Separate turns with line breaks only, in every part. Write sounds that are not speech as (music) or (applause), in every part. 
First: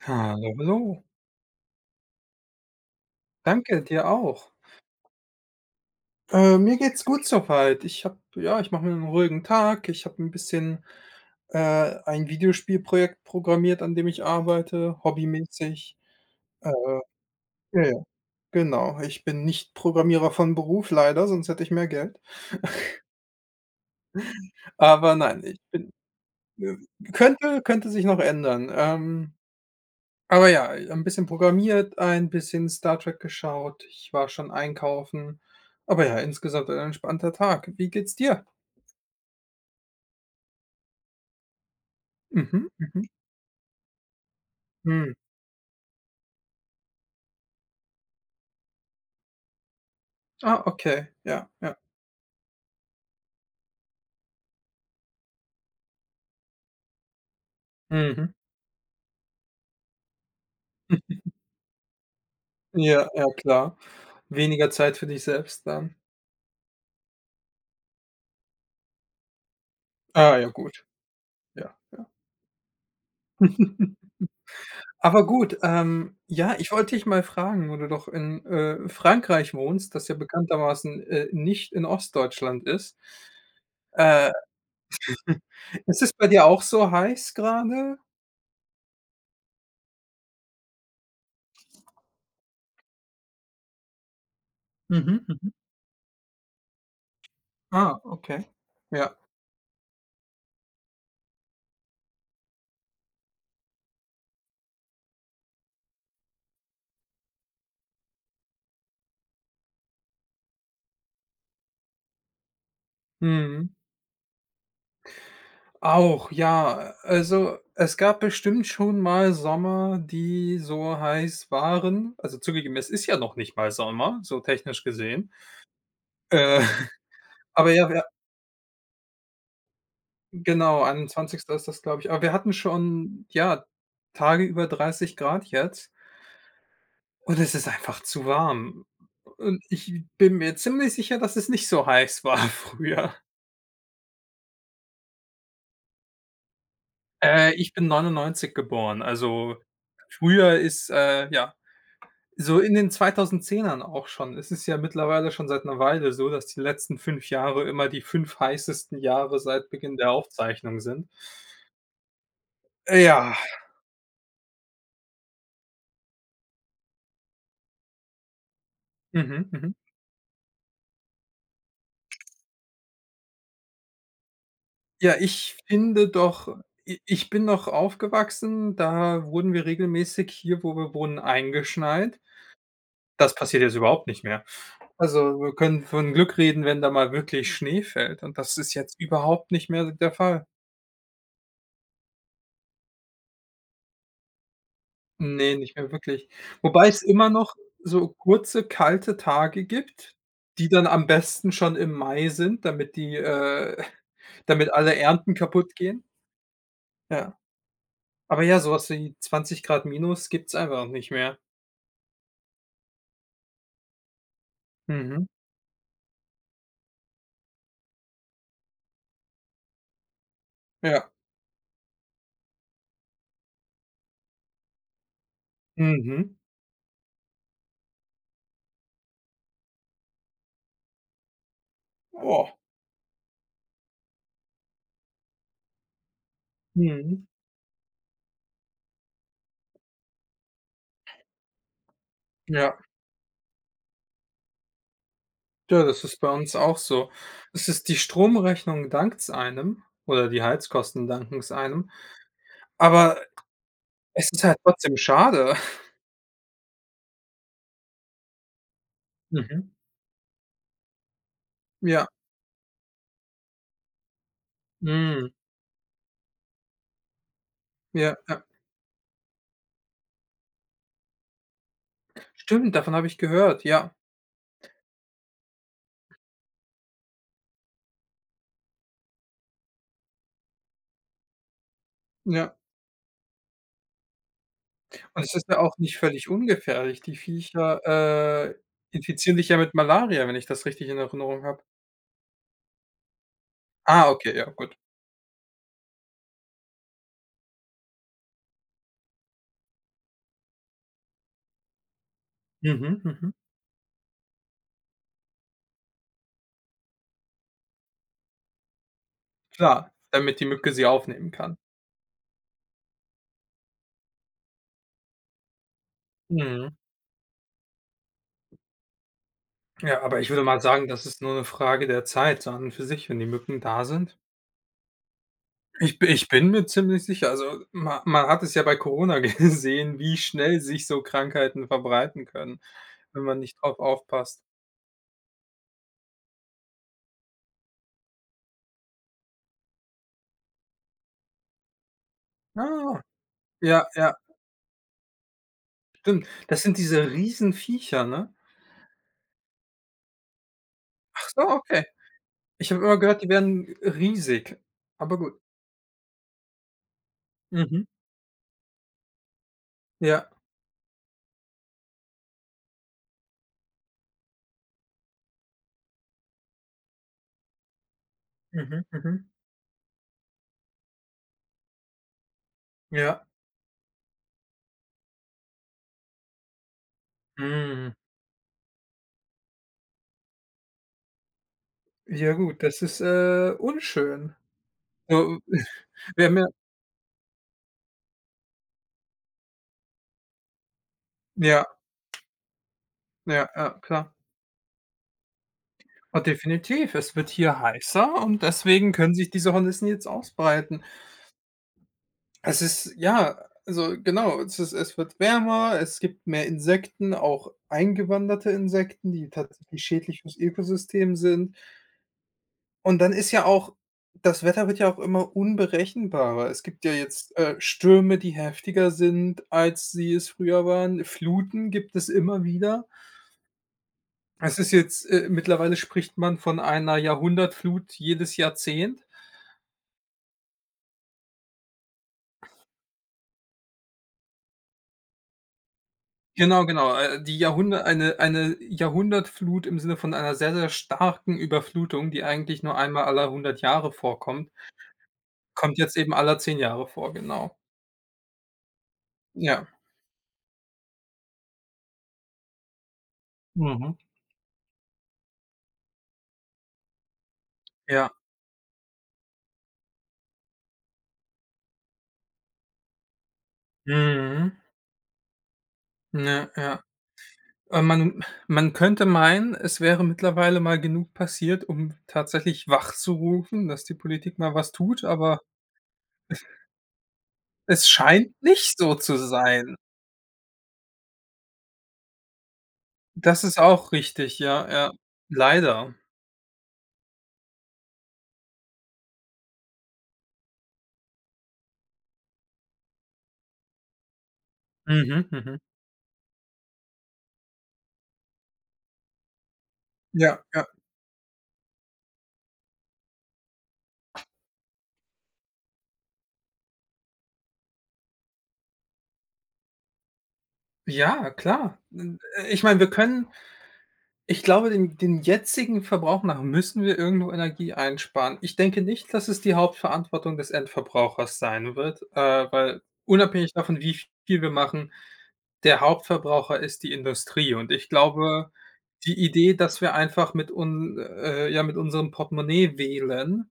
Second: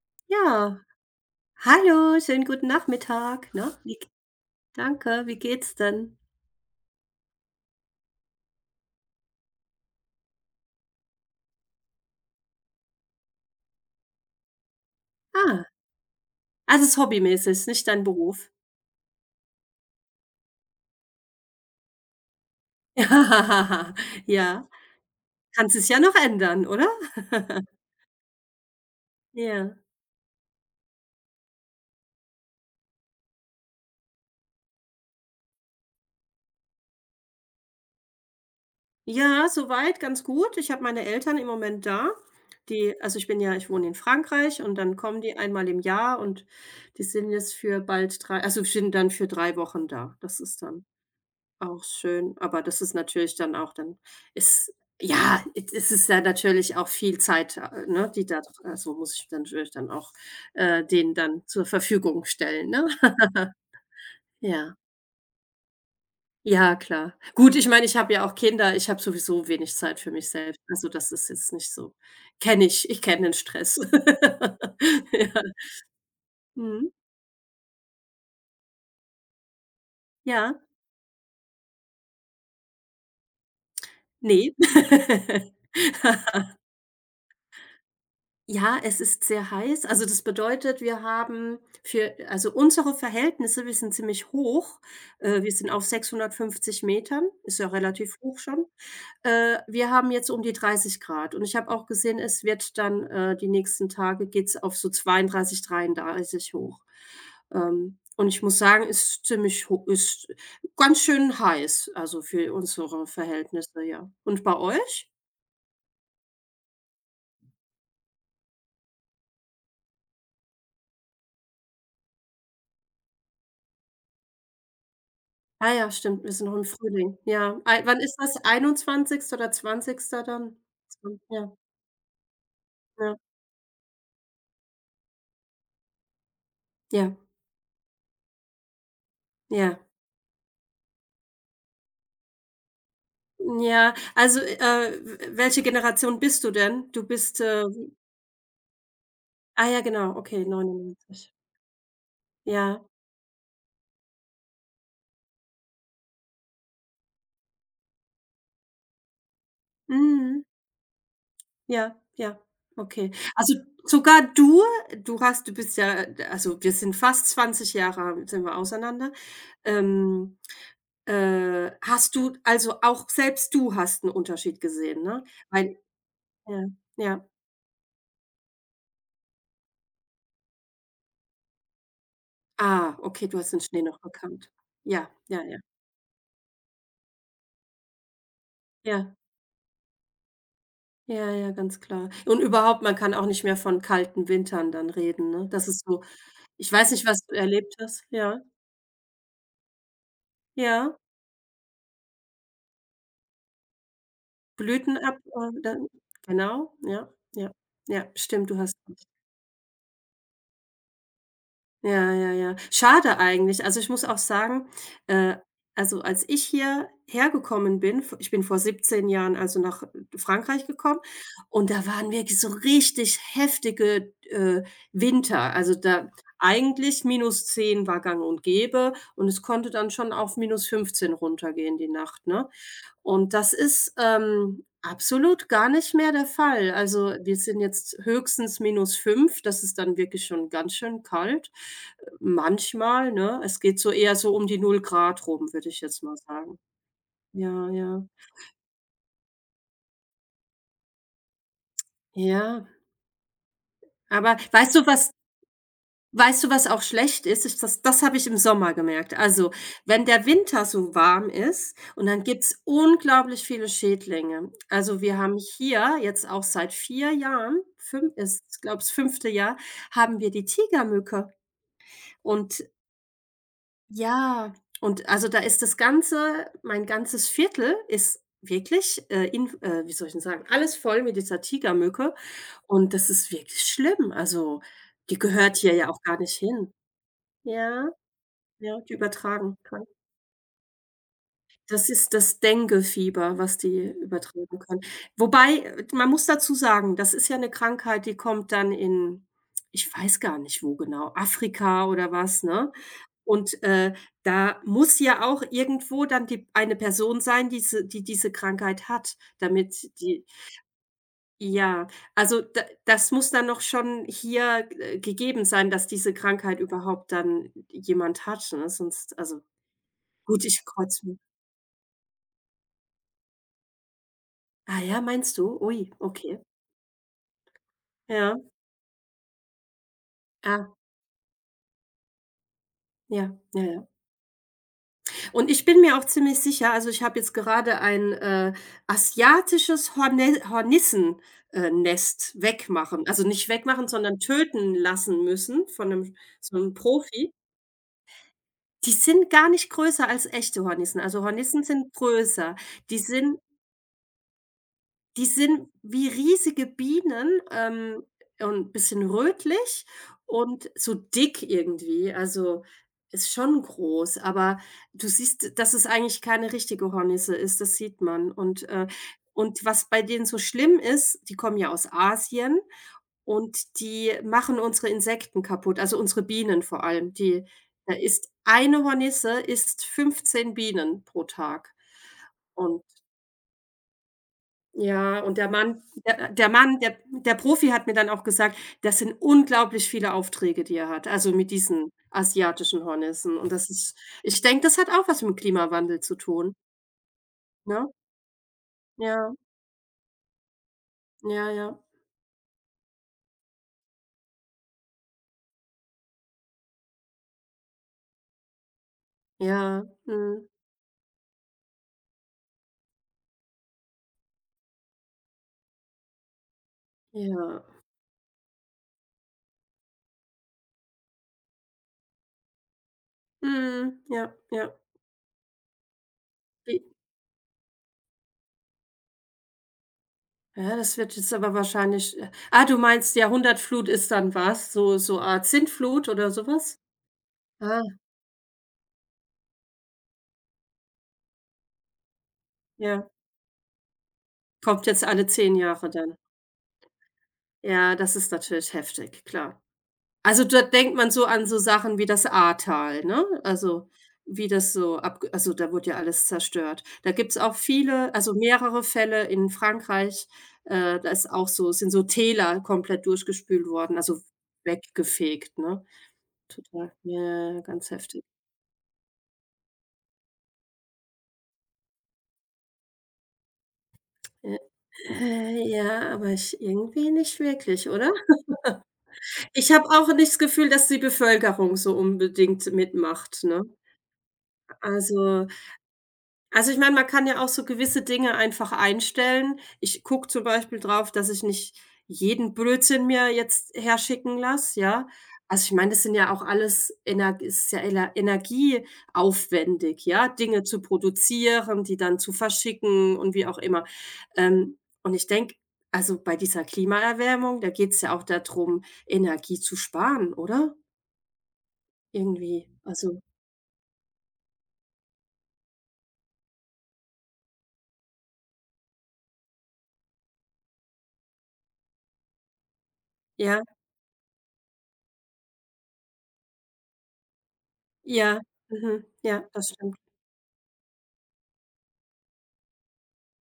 Hallo,
Ja,
hallo.
hallo, schönen guten Nachmittag, ne?
Danke,
Wie
dir
g
auch.
danke, wie geht's denn?
Mir geht's gut so weit. Ich mache mir einen ruhigen Tag. Ich habe ein bisschen, äh, ein Videospielprojekt programmiert, an dem ich arbeite,
Ah,
hobbymäßig.
also, es
Äh,
ist hobbymäßig, ist
ja,
nicht
ja,
dein Beruf.
genau. Ich bin nicht Programmierer von Beruf leider, sonst hätte ich mehr Geld.
(laughs) Ja, ja.
Aber nein,
Kann es ja noch ändern,
äh,
oder?
könnte
(laughs)
könnte sich noch ändern.
Ja.
Aber ja, ein bisschen programmiert, ein bisschen Star Trek geschaut. Ich war schon einkaufen. Aber ja, insgesamt ein entspannter Tag. Wie geht's dir?
Ja, soweit ganz gut. Ich habe meine Eltern im Moment da.
Mhm,
Die
mhm,
also, ich bin ja ich wohne in Frankreich und dann
mhm.
kommen die einmal im Jahr, und die sind jetzt für sind dann für 3 Wochen da. Das
Ah,
ist dann
okay, ja, ja.
auch schön, aber das ist natürlich dann auch dann ist ja, es ist ja natürlich auch viel Zeit, ne, die
Mhm.
da dr also, muss ich dann natürlich dann auch, denen
(laughs)
dann zur Verfügung stellen,
Hm.
ne?
Ja, ja
(laughs)
klar. Weniger
Ja.
Zeit für dich selbst dann.
Ja, klar. Gut, ich meine, ich habe ja auch Kinder, ich habe sowieso wenig Zeit für mich
Ah, ja
selbst.
gut.
Also, das ist jetzt nicht
Ja,
so,
ja.
kenne ich, ich kenne den Stress.
(laughs)
(laughs)
Aber
Ja.
gut, ja, ich
Mhm.
wollte dich mal fragen, wo du doch in Frankreich wohnst, das ja
Ja,
bekanntermaßen nicht in Ostdeutschland ist. Äh,
ne.
(laughs)
(laughs)
Ist es bei dir auch so heiß gerade?
Ja, es ist sehr heiß. Also, das bedeutet, wir haben unsere Verhältnisse, wir sind ziemlich hoch.
Mhm, mhm.
Wir sind auf 650 Metern, ist ja
Ah,
relativ hoch
okay.
schon.
Ja.
Wir haben jetzt um die 30 Grad, und ich habe auch gesehen, es wird dann, die nächsten Tage geht's auf so 32, 33 hoch. Und ich muss sagen, ist ziemlich ho ist ganz schön heiß, also, für unsere
Mhm.
Verhältnisse, ja. Und bei euch?
Auch, ja. Also, es gab bestimmt schon mal Sommer, die so heiß waren. Also, zugegeben, es ist ja noch nicht mal Sommer, so technisch gesehen.
Ah ja, stimmt, wir sind noch
Äh,
im
(laughs)
Frühling. Ja.
aber
Ei,
ja,
wann
wir
ist das? 21. oder zwanzigster dann?
genau,
Zwan Ja,
21. ist das, glaube ich. Aber wir hatten
ja,
schon, ja, Tage über 30 Grad jetzt
ja,
und es ist einfach zu warm. Und
ja.
ich bin mir ziemlich sicher, dass es nicht so heiß war (laughs) früher.
Ja, also, w welche Generation bist du denn?
Ich bin 99 geboren, also
Ah ja, genau, okay,
früher ist,
99.
ja So in
Ja.
den 2010ern auch schon. Es ist ja mittlerweile schon seit 'ner Weile so, dass die letzten 5 Jahre immer die 5 heißesten Jahre seit Beginn der
Mhm.
Aufzeichnung sind.
Ja, ja, okay.
Ja,
Also, sogar du bist ja, also, wir sind fast 20 Jahre sind wir auseinander.
mhm, mhm.
Ähm, hast du, auch selbst, du hast 'n Unterschied gesehen,
Ja,
ne?
ich
Weil
finde doch,
Ja,
i
ja.
ich bin noch aufgewachsen, da wurden wir regelmäßig hier, wo wir wohnen, eingeschneit.
Ah, okay,
Das
du hast den
passiert jetzt
Schnee noch
überhaupt nicht mehr.
gekannt. Ja,
Also,
ja,
wir
ja.
können von Glück reden, wenn da mal wirklich Schnee fällt, und das ist jetzt
Ja,
überhaupt nicht mehr der Fall.
ja, ja, ganz klar. Und überhaupt, man kann auch nicht mehr von kalten Wintern dann reden, ne?
Ne,
Das
nicht
ist
mehr
so,
wirklich.
ich
Wobei
weiß
es
nicht, was
immer
du
noch
erlebt hast.
so
Ja,
kurze, kalte Tage gibt, die dann
ja.
am besten schon im Mai sind, (laughs) damit alle
Blüten ab,
Ernten
dann
kaputtgehen.
genau, ja,
Ja.
ja. Ja,
Aber
stimmt, du
ja, so
hast
was wie 20 Grad minus gibt's einfach nicht mehr.
Ja, ja, ja. Schade eigentlich. Also, ich muss auch sagen,
Mhm.
äh, also, als ich hier hergekommen bin, v ich bin vor 17 Jahren, also, nach Frankreich gekommen,
Ja.
und da waren wirklich so richtig heftige, Winter. Also, da
Mhm.
eigentlich minus 10 war gang und gäbe, und es konnte dann schon auf minus 15 runtergehen die Nacht, ne?
Oh.
Und das ist, absolut gar nicht mehr der Fall. Also,
Mhm.
wir sind jetzt höchstens minus 5, das ist dann wirklich schon ganz schön kalt,
Ja.
manchmal, ne? Es geht so eher so um die null Grad rum, würde ich
Ja, das
jetzt mal
ist bei uns
sagen.
auch so. Es
Ja,
ist Die
ja.
Stromrechnung dankt's einem oder die Heizkosten danken's einem,
Ja,
aber es
aber
ist halt
weißt du,
trotzdem
was
schade.
Weißt du, was auch schlecht ist? Ist das, das habe ich im Sommer gemerkt. Also,
Mhm.
wenn der Winter so warm ist,
Ja.
und dann gibt's unglaublich viele Schädlinge. Also, wir
Mhm,
haben hier jetzt auch seit 4 Jahren, fünf
Ja, ja.
ist, ich glaube, das fünfte Jahr, haben wir die Tigermücke. Und
Stimmt, davon habe ich gehört, ja.
ja, und also da ist das ganze, mein ganzes Viertel ist wirklich, in wie soll ich denn sagen, alles voll mit dieser Tigermücke.
Ja.
Und das ist wirklich schlimm. Also, die
Und es ist
gehört
ja
hier
auch
ja
nicht
auch gar
völlig
nicht hin.
ungefährlich. Die
Ja.
Viecher, äh,
Ja, die
infizieren dich ja
übertragen
mit
kann.
Malaria, wenn ich das richtig in Erinnerung habe.
Das ist das Dengue-Fieber, was die
Ah, okay, ja,
übertragen
gut.
kann. Wobei, man muss dazu sagen, das ist ja 'ne Krankheit, die kommt dann in, ich weiß gar nicht wo genau, Afrika oder was, ne?
Mhm, mhm.
Und, da muss ja auch irgendwo dann die eine Person sein, diese Krankheit hat, damit
Klar,
die
damit die Mücke sie aufnehmen kann.
ja, also da das muss dann noch schon hier, gegeben sein, dass diese Krankheit
Mhm.
überhaupt dann jemand hat, ne? Sonst also,
Ja, aber ich würde
gut,
mal
ich
sagen, das
kreuze
ist nur 'ne Frage der Zeit so an und für sich, wenn die Mücken da sind.
ah ja, meinst du? Ui,
Ich
okay.
bin mir ziemlich sicher, also ma man
Ja.
hat es ja bei Corona (laughs) gesehen, wie schnell
Ah,
sich so Krankheiten verbreiten können, wenn
ja,
man nicht
ja,
drauf
ja.
aufpasst.
Und ich bin mir auch ziemlich sicher, also ich habe jetzt gerade ein, asiatisches Horne Hornissen, Nest
Ah,
wegmachen, also nicht
ja,
wegmachen,
ja.
sondern töten lassen müssen von einem,
Stimmt,
so
das
einem
sind diese
Profi.
Riesenviecher, ne?
Die sind gar nicht größer als echte Hornissen. Also
Ach so,
Hornissen
okay.
sind größer.
Ich habe immer
Die
gehört, die
sind
wären riesig, aber
Die
gut.
sind wie riesige Bienen,
Mhm.
und 'n bisschen rötlich
Ja.
und so dick irgendwie. Also, ist schon groß, aber du siehst, dass es eigentlich keine richtige Hornisse ist, das sieht man.
Mhm, mhm.
Und was bei denen so schlimm ist, die kommen ja aus Asien,
Ja.
und die machen unsere Insekten kaputt, also unsere Bienen vor allem. Die
Mhm.
da isst eine Hornisse isst 15 Bienen pro Tag.
Ja gut, das
Und
ist unschön.
ja, und
So, wir haben ja
der Mann, der Profi hat mir dann auch gesagt, das sind unglaublich viele Aufträge, die er hat, also mit
(laughs) Ja,
diesen asiatischen Hornissen.
ja,
Und das
ja,
ist
klar.
Ich denke, das hat auch was mit'm Klimawandel zu
Ah,
tun,
definitiv. Es wird hier
ne?
heißer und deswegen können sich
Ja,
diese Hornissen jetzt ausbreiten.
ja, ja,
Es ist ja, also genau, es wird wärmer, es gibt mehr Insekten, auch eingewanderte Insekten, die tatsächlich
ja,
schädlich fürs
mhm,
Ökosystem sind. Und dann ist ja auch das Wetter wird ja auch immer unberechenbarer. Es gibt ja jetzt
ja,
Stürme, die heftiger sind, als sie es früher waren. Fluten gibt es immer wieder.
mhm, ja,
Es
ja.
ist jetzt mittlerweile spricht man von
Wie
einer Jahrhundertflut jedes Jahrzehnt.
Ja, das wird jetzt aber wahrscheinlich ah, du meinst Jahrhundertflut ist dann was, so so Art Sintflut oder
Genau,
sowas.
genau, die Jahrhundert
Ah,
eine Jahrhundertflut im Sinne von einer sehr, sehr starken Überflutung, die eigentlich nur einmal
ja.
alle 100 Jahre vorkommt,
Kommt jetzt alle 10
kommt
Jahre
jetzt eben
dann.
alle 10 Jahre vor, genau.
Ja, das ist natürlich heftig, klar.
Ja.
Also, da denkt man so an so Sachen wie das Ahrtal, ne? Also,
Mhm.
wie das so ab, also, da wurde ja alles zerstört. Da gibt's auch
Ja.
viele, also, mehrere Fälle in Frankreich, da ist auch so sind so Täler komplett durchgespült worden, also,
Mhm.
weggefegt, ne?
Ja, ja.
Total. Ja, ja, ja,
Äh,
ganz heftig.
man man könnte meinen, es wäre mittlerweile mal genug passiert, um tatsächlich wachzurufen, dass die Politik mal
Ja.
was tut, aber
Ja, aber ich irgendwie nicht
es
wirklich, oder?
scheint nicht so zu
Ich
sein.
habe auch nicht das Gefühl, dass die Bevölkerung so unbedingt
Das
mitmacht,
ist
ne?
auch richtig, ja, ja.
Also
Leider.
Also, ich meine, man kann ja auch so gewisse Dinge einfach einstellen. Ich gucke zum Beispiel drauf, dass ich nicht jeden Blödsinn mir jetzt herschicken lasse, ja?
Mhm, mhm.
Also, ich meine, das sind ja auch alles energieaufwendig, ja,
Ja,
Dinge
ja.
zu produzieren, die dann zu verschicken und wie auch immer. Und ich denke, also, bei dieser Klimaerwärmung, da geht's ja auch darum, Energie zu sparen, oder?
Ja, klar. Ich
Irgendwie.
meine, wir
Also
können ich glaube, den jetzigen Verbrauch nach müssen wir irgendwo Energie einsparen. Ich denke nicht, dass es die Hauptverantwortung des Endverbrauchers sein wird, weil unabhängig
ja,
davon, wie viel wir machen, der Hauptverbraucher ist die Industrie. Und ich
ja,
glaube,
mhm,
die
ja,
Idee,
das
dass wir
stimmt.
einfach mit mit unserem Portemonnaie wählen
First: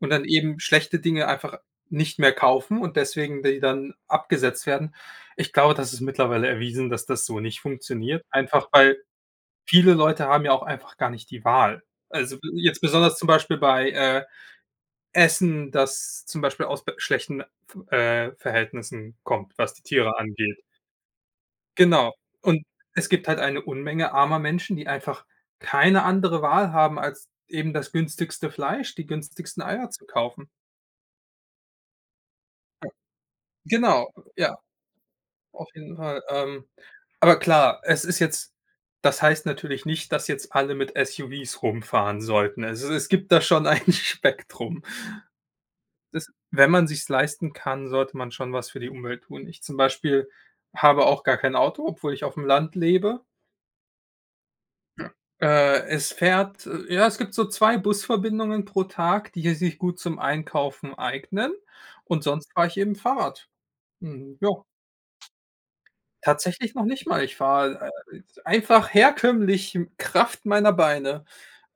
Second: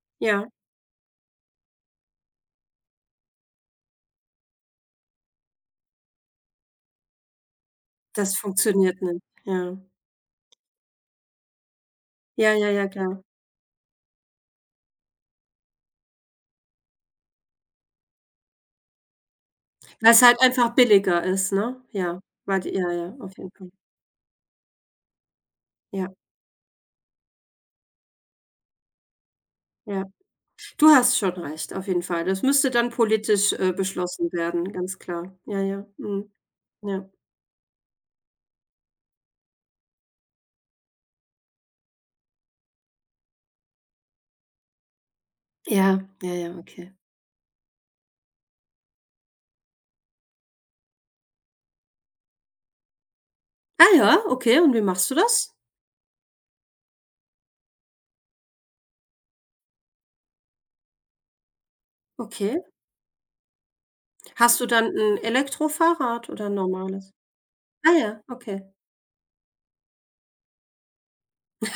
und dann
Ja.
eben schlechte Dinge einfach nicht mehr kaufen und deswegen die dann abgesetzt werden. Ich glaube, das ist mittlerweile erwiesen, dass das so nicht funktioniert,
Das
einfach weil
funktioniert nicht, ja.
Viele Leute haben ja auch einfach gar nicht die Wahl. Also,
Ja, ja,
jetzt
ja,
besonders
klar.
zum Beispiel bei Essen, das zum Beispiel aus b schlechten Verhältnissen kommt, was die Tiere
Weil's halt
angeht.
einfach billiger ist, ne?
Genau.
Ja, weil
Und
die ja,
es
ja,
gibt
auf
halt
jeden
eine
Fall.
Unmenge armer Menschen, die einfach keine
Ja,
andere Wahl haben, als eben das günstigste Fleisch, die günstigsten Eier zu
ja.
kaufen.
Du hast schon recht, auf jeden Fall. Das müsste dann politisch,
Genau,
beschlossen
ja,
werden, ganz klar. Ja,
auf
ja,
jeden Fall.
mhm, ja.
Aber klar, es ist jetzt das heißt natürlich nicht, dass jetzt alle mit SUVs rumfahren sollten. Also, es gibt da schon ein (laughs) Spektrum.
Ja,
Das
ja, ja,
Wenn man
okay.
sich's leisten kann, sollte man schon was für die Umwelt tun. Ich zum Beispiel habe auch gar kein Auto, obwohl ich auf dem Land lebe.
Ah ja, okay, und wie machst du das?
Es gibt so 2 Busverbindungen pro Tag, die sich gut zum Einkaufen eignen, und sonst
Okay.
fahre ich eben Fahrrad. Mhm, ja.
Hast du dann 'n Elektrofahrrad oder 'n
Tatsächlich noch nicht
normales?
mal. Ich fahre,
Ah
äh,
ja, okay.
einfach herkömmlich Kraft meiner Beine.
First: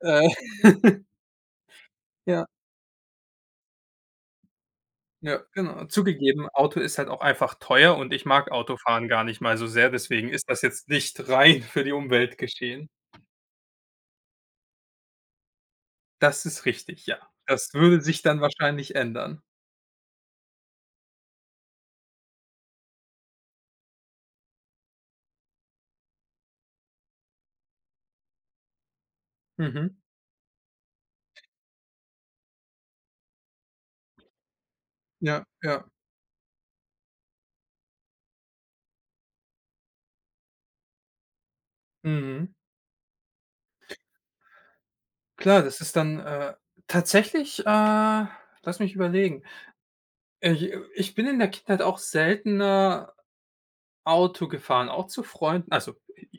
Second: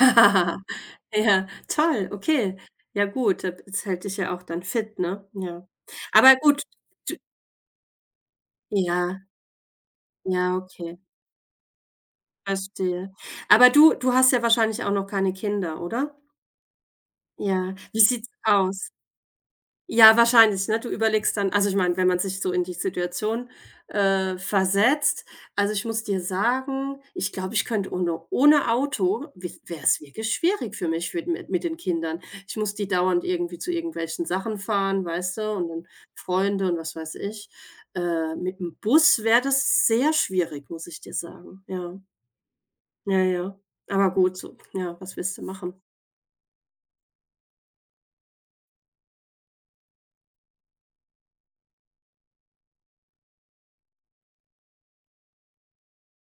Äh, (laughs)
Ja, toll,
ja.
okay. Ja gut, da b das hält dich ja auch dann fit, ne?
Ja,
Ja.
genau.
Aber
Zugegeben,
gut,
Auto ist halt
du
auch einfach teuer und ich mag Autofahren
Ja,
gar nicht mal so sehr, deswegen ist
ja,
das jetzt
okay,
nicht (laughs) rein für die Umwelt geschehen.
verstehe. Aber du hast ja wahrscheinlich auch noch keine Kinder, oder?
Das ist richtig, ja. Das
Ja. Wie
würde sich
sieht's
dann
aus?
wahrscheinlich ändern.
Ja, wahrscheinlich, ne? Du überlegst dann, also, ich meine, wenn man sich so in die Situation, versetzt, also, ich muss dir sagen, ich glaube, ich könnte ohne, ohne Auto wäre
Mhm.
es wirklich schwierig für mich mit, mit den Kindern. Ich muss die dauernd irgendwie zu irgendwelchen Sachen fahren, weißt
Ja,
du, und
ja.
dann Freunde und was weiß ich. Mit dem Bus wäre das sehr schwierig, muss ich dir sagen, ja.
Mhm.
Ja, ja. Aber gut, so ja, was willst du
Klar, das
machen?
ist dann tatsächlich, lass mich überlegen. Ich bin in der Kindheit auch seltener Auto gefahren, auch zu Freunden. Also,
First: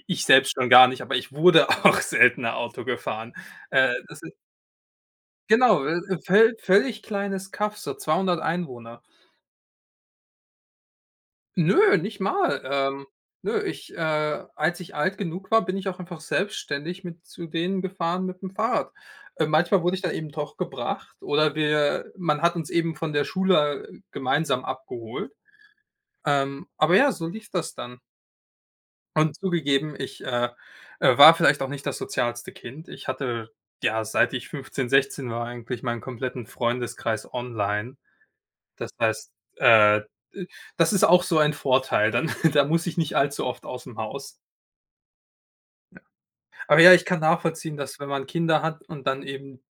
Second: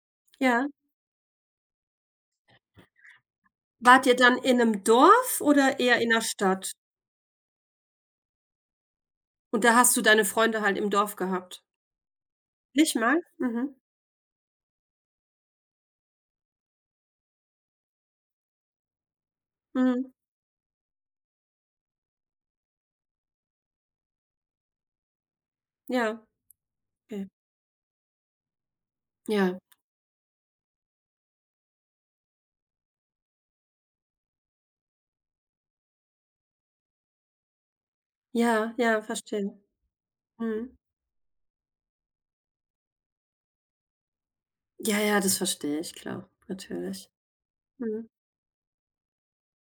ich selbst
Ja.
schon gar nicht, aber ich wurde (laughs) auch seltener Auto gefahren.
Wart ihr
Das
dann in 'nem Dorf oder
Genau,
eher in 'ner
völ
Stadt?
völlig kleines Kaff, so 200 Einwohner.
Und da hast du deine Freunde halt im Dorf gehabt?
Nö, nicht mal.
Nicht mal?
Nö,
Mhm.
als ich alt genug war, bin ich auch einfach selbstständig mit zu denen gefahren mit dem Fahrrad. Manchmal wurde ich
Mhm.
dann eben doch gebracht, oder wir man hat uns eben von der Schule gemeinsam abgeholt.
Ja,
Aber ja, so
okay.
lief das dann. Und
Ja.
zugegeben, ich war vielleicht auch nicht das sozialste Kind. Ich hatte, ja, seit ich 15, 16 war, eigentlich meinen kompletten Freundeskreis online.
Ja,
Das
ja,
heißt,
verstehe.
äh, äh,
Mhm.
das ist auch so ein Vorteil, dann (laughs) da muss ich nicht allzu oft aus dem Haus.
Ja, ja, das verstehe ich, klar,
Aber ja, ich
natürlich.
kann nachvollziehen, dass wenn
Mhm.
man Kinder hat und dann eben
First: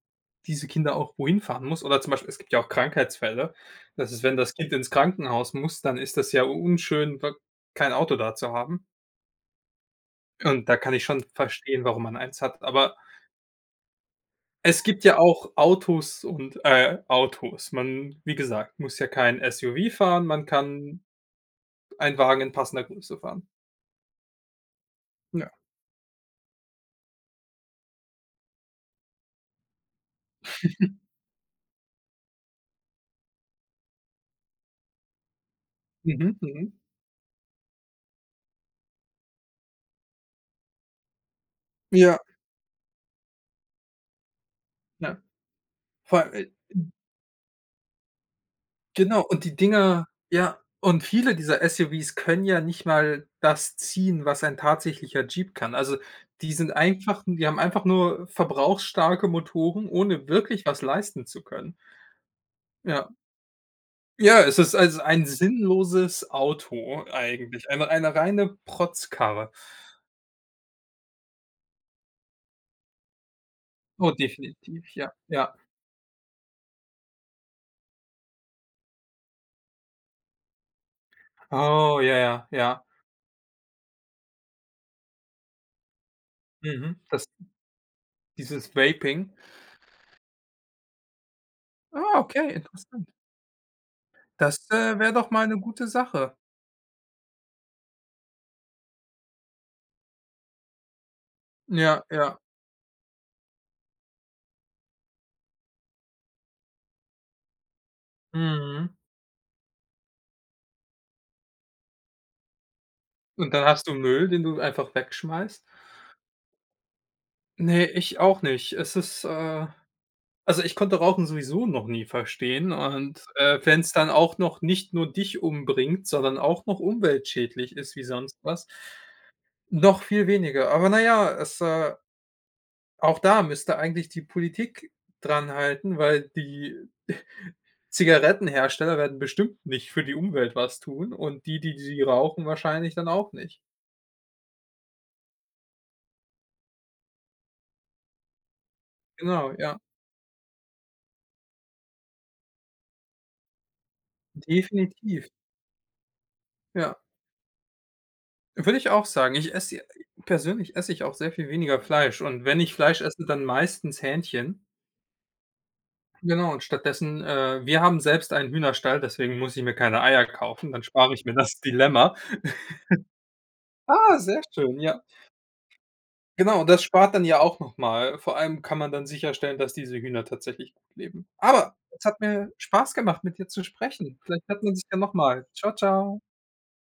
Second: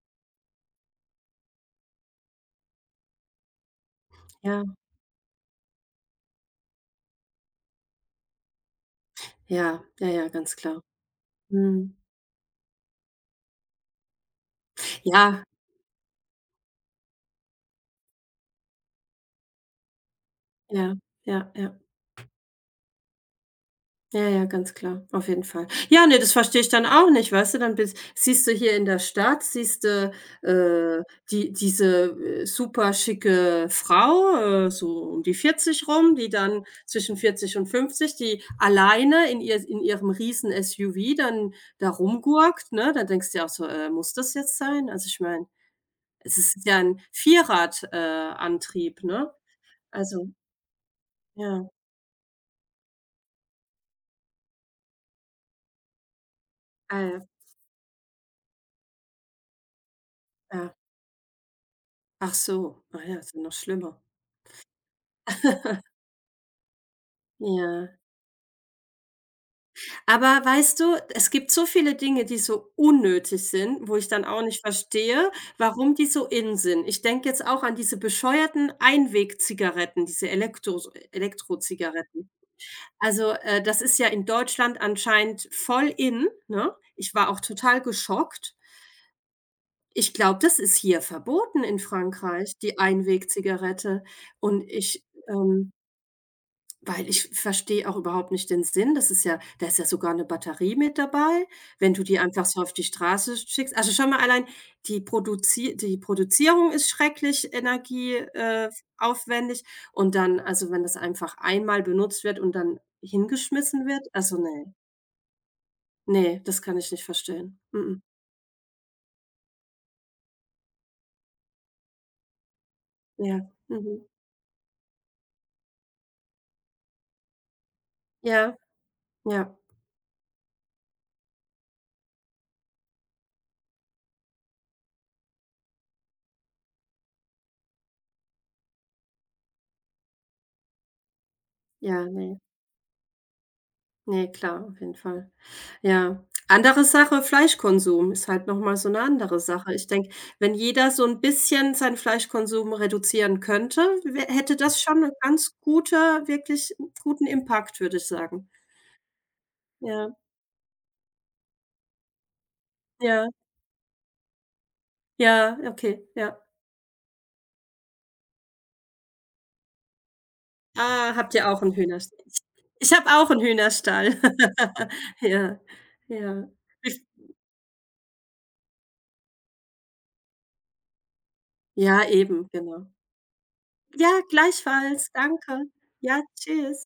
diese Kinder auch wohin fahren muss oder zum Beispiel es gibt ja auch Krankheitsfälle, dass es, wenn das Kind
Ja,
ins Krankenhaus muss, dann ist das ja unschön, da kein Auto da zu haben.
ja, ja, ja, ganz
Und da
klar.
kann ich schon verstehen,
Mhm.
warum man eins hat. Aber es gibt ja
Ja,
auch Autos und Autos. Man, wie gesagt, muss ja kein SUV fahren, man
ja,
kann
ja, ja.
einen Wagen in passender Größe fahren.
Ja, ja, ganz klar, auf jeden
Ja.
Fall. Ja, ne, das verstehe ich dann auch nicht, weißt du, dann bist siehst du hier in der Stadt, siehst du, äh, die diese, super schicke Frau, so um die 40 rum, die
Mhm,
dann
mhm.
zwischen 40 und 50, die alleine in ihrem riesen SUV dann da
Ja,
rumgurkt, ne? Dann denkst du dir auch so: muss das jetzt sein?“ Also,
ja.
ich meine,
Vor allem,
es ist ja 'n Vierrad, Antrieb,
genau,
ne? Also,
und viele dieser
ja,
SUVs können ja nicht mal das ziehen, was ein tatsächlicher Jeep kann. Also,
ah, ja,
die haben einfach nur verbrauchsstarke Motoren, ohne wirklich
ja.
was leisten zu können.
Ach so,
Ja.
naja, ja, ist ja noch schlimmer.
Ja, es ist also ein
(laughs)
sinnloses Auto eigentlich, eine
Ja.
eine reine Protzkarre.
Aber weißt du, es gibt so viele Dinge, die so unnötig sind, wo ich
Oh,
dann auch nicht
definitiv, ja,
verstehe,
ja.
warum die so in sind. Ich denke jetzt auch an diese bescheuerten Einwegzigaretten, diese elektro
Oh, ja,
Elektrozigaretten.
ja, ja.
Also, das ist ja in Deutschland anscheinend voll in, ne?
Mhm,
Ich
das
war auch total geschockt.
dieses Vaping.
Ich glaube, das ist hier verboten in
Ah,
Frankreich,
okay,
die
interessant.
Einwegzigarette. Und
Das
ich,
wäre doch mal eine
ähm
gute Sache.
Weil ich verstehe auch überhaupt nicht den Sinn. Das ist ja, da ist ja sogar eine Batterie mit dabei, wenn
Ja,
du die
ja.
einfach so auf die Straße schickst. Also, schon mal allein die Produzierung ist schrecklich energieaufwendig,
Mhm.
aufwendig und dann, also, wenn das einfach einmal benutzt wird und dann
Und dann hast
hingeschmissen
du
wird,
Müll,
also,
den du einfach wegschmeißt?
nee, das kann ich nicht verstehen.
Ne,
Mm-mm.
ich auch nicht. Also, ich konnte Rauchen sowieso noch nie verstehen, und,
Ja.
äh, wenn es
Mhm.
dann auch noch nicht nur dich umbringt, sondern auch noch umweltschädlich ist wie sonst
Ja,
was,
ja,
noch viel weniger. Aber naja, auch da müsste eigentlich die Politik dran halten, weil die (laughs) Zigarettenhersteller werden bestimmt nicht für die Umwelt was tun und die, die sie
ja,
rauchen, wahrscheinlich dann auch nicht.
nee, klar, auf jeden Fall. Ja. Andere Sache, Fleischkonsum ist halt noch mal so 'ne andere
Genau,
Sache.
ja,
Ich denke, wenn jeder so 'n bisschen seinen Fleischkonsum reduzieren könnte, wä hätte das schon 'ne
definitiv.
ganz gute, wirklich
Ja,
guten Impact, würde ich sagen.
würde ich auch sagen. Ich esse ja
Ja,
persönlich esse ich auch sehr viel weniger Fleisch und wenn ich Fleisch esse,
ja,
dann meistens Hähnchen.
ja, okay, ja.
Genau, und stattdessen wir haben selbst einen Hühnerstall, deswegen muss ich mir keine Eier kaufen, dann spare
Ah,
ich mir
habt ihr
das
auch 'n
Dilemma.
Hühnerstall? Ich habe auch 'n Hühnerstall.
Ah, sehr schön,
(laughs)
ja.
Ja, ja.
Genau, das spart dann ja auch noch mal. Vor allem kann man dann sicherstellen, dass diese Hühner tatsächlich gut leben. Aber es
Ja,
hat
eben,
mir
genau.
Spaß gemacht, mit dir zu sprechen.
Ja,
Vielleicht hört man sich ja
gleichfalls.
noch,
Danke.
ciao. Tschau,
Ja, tschüss.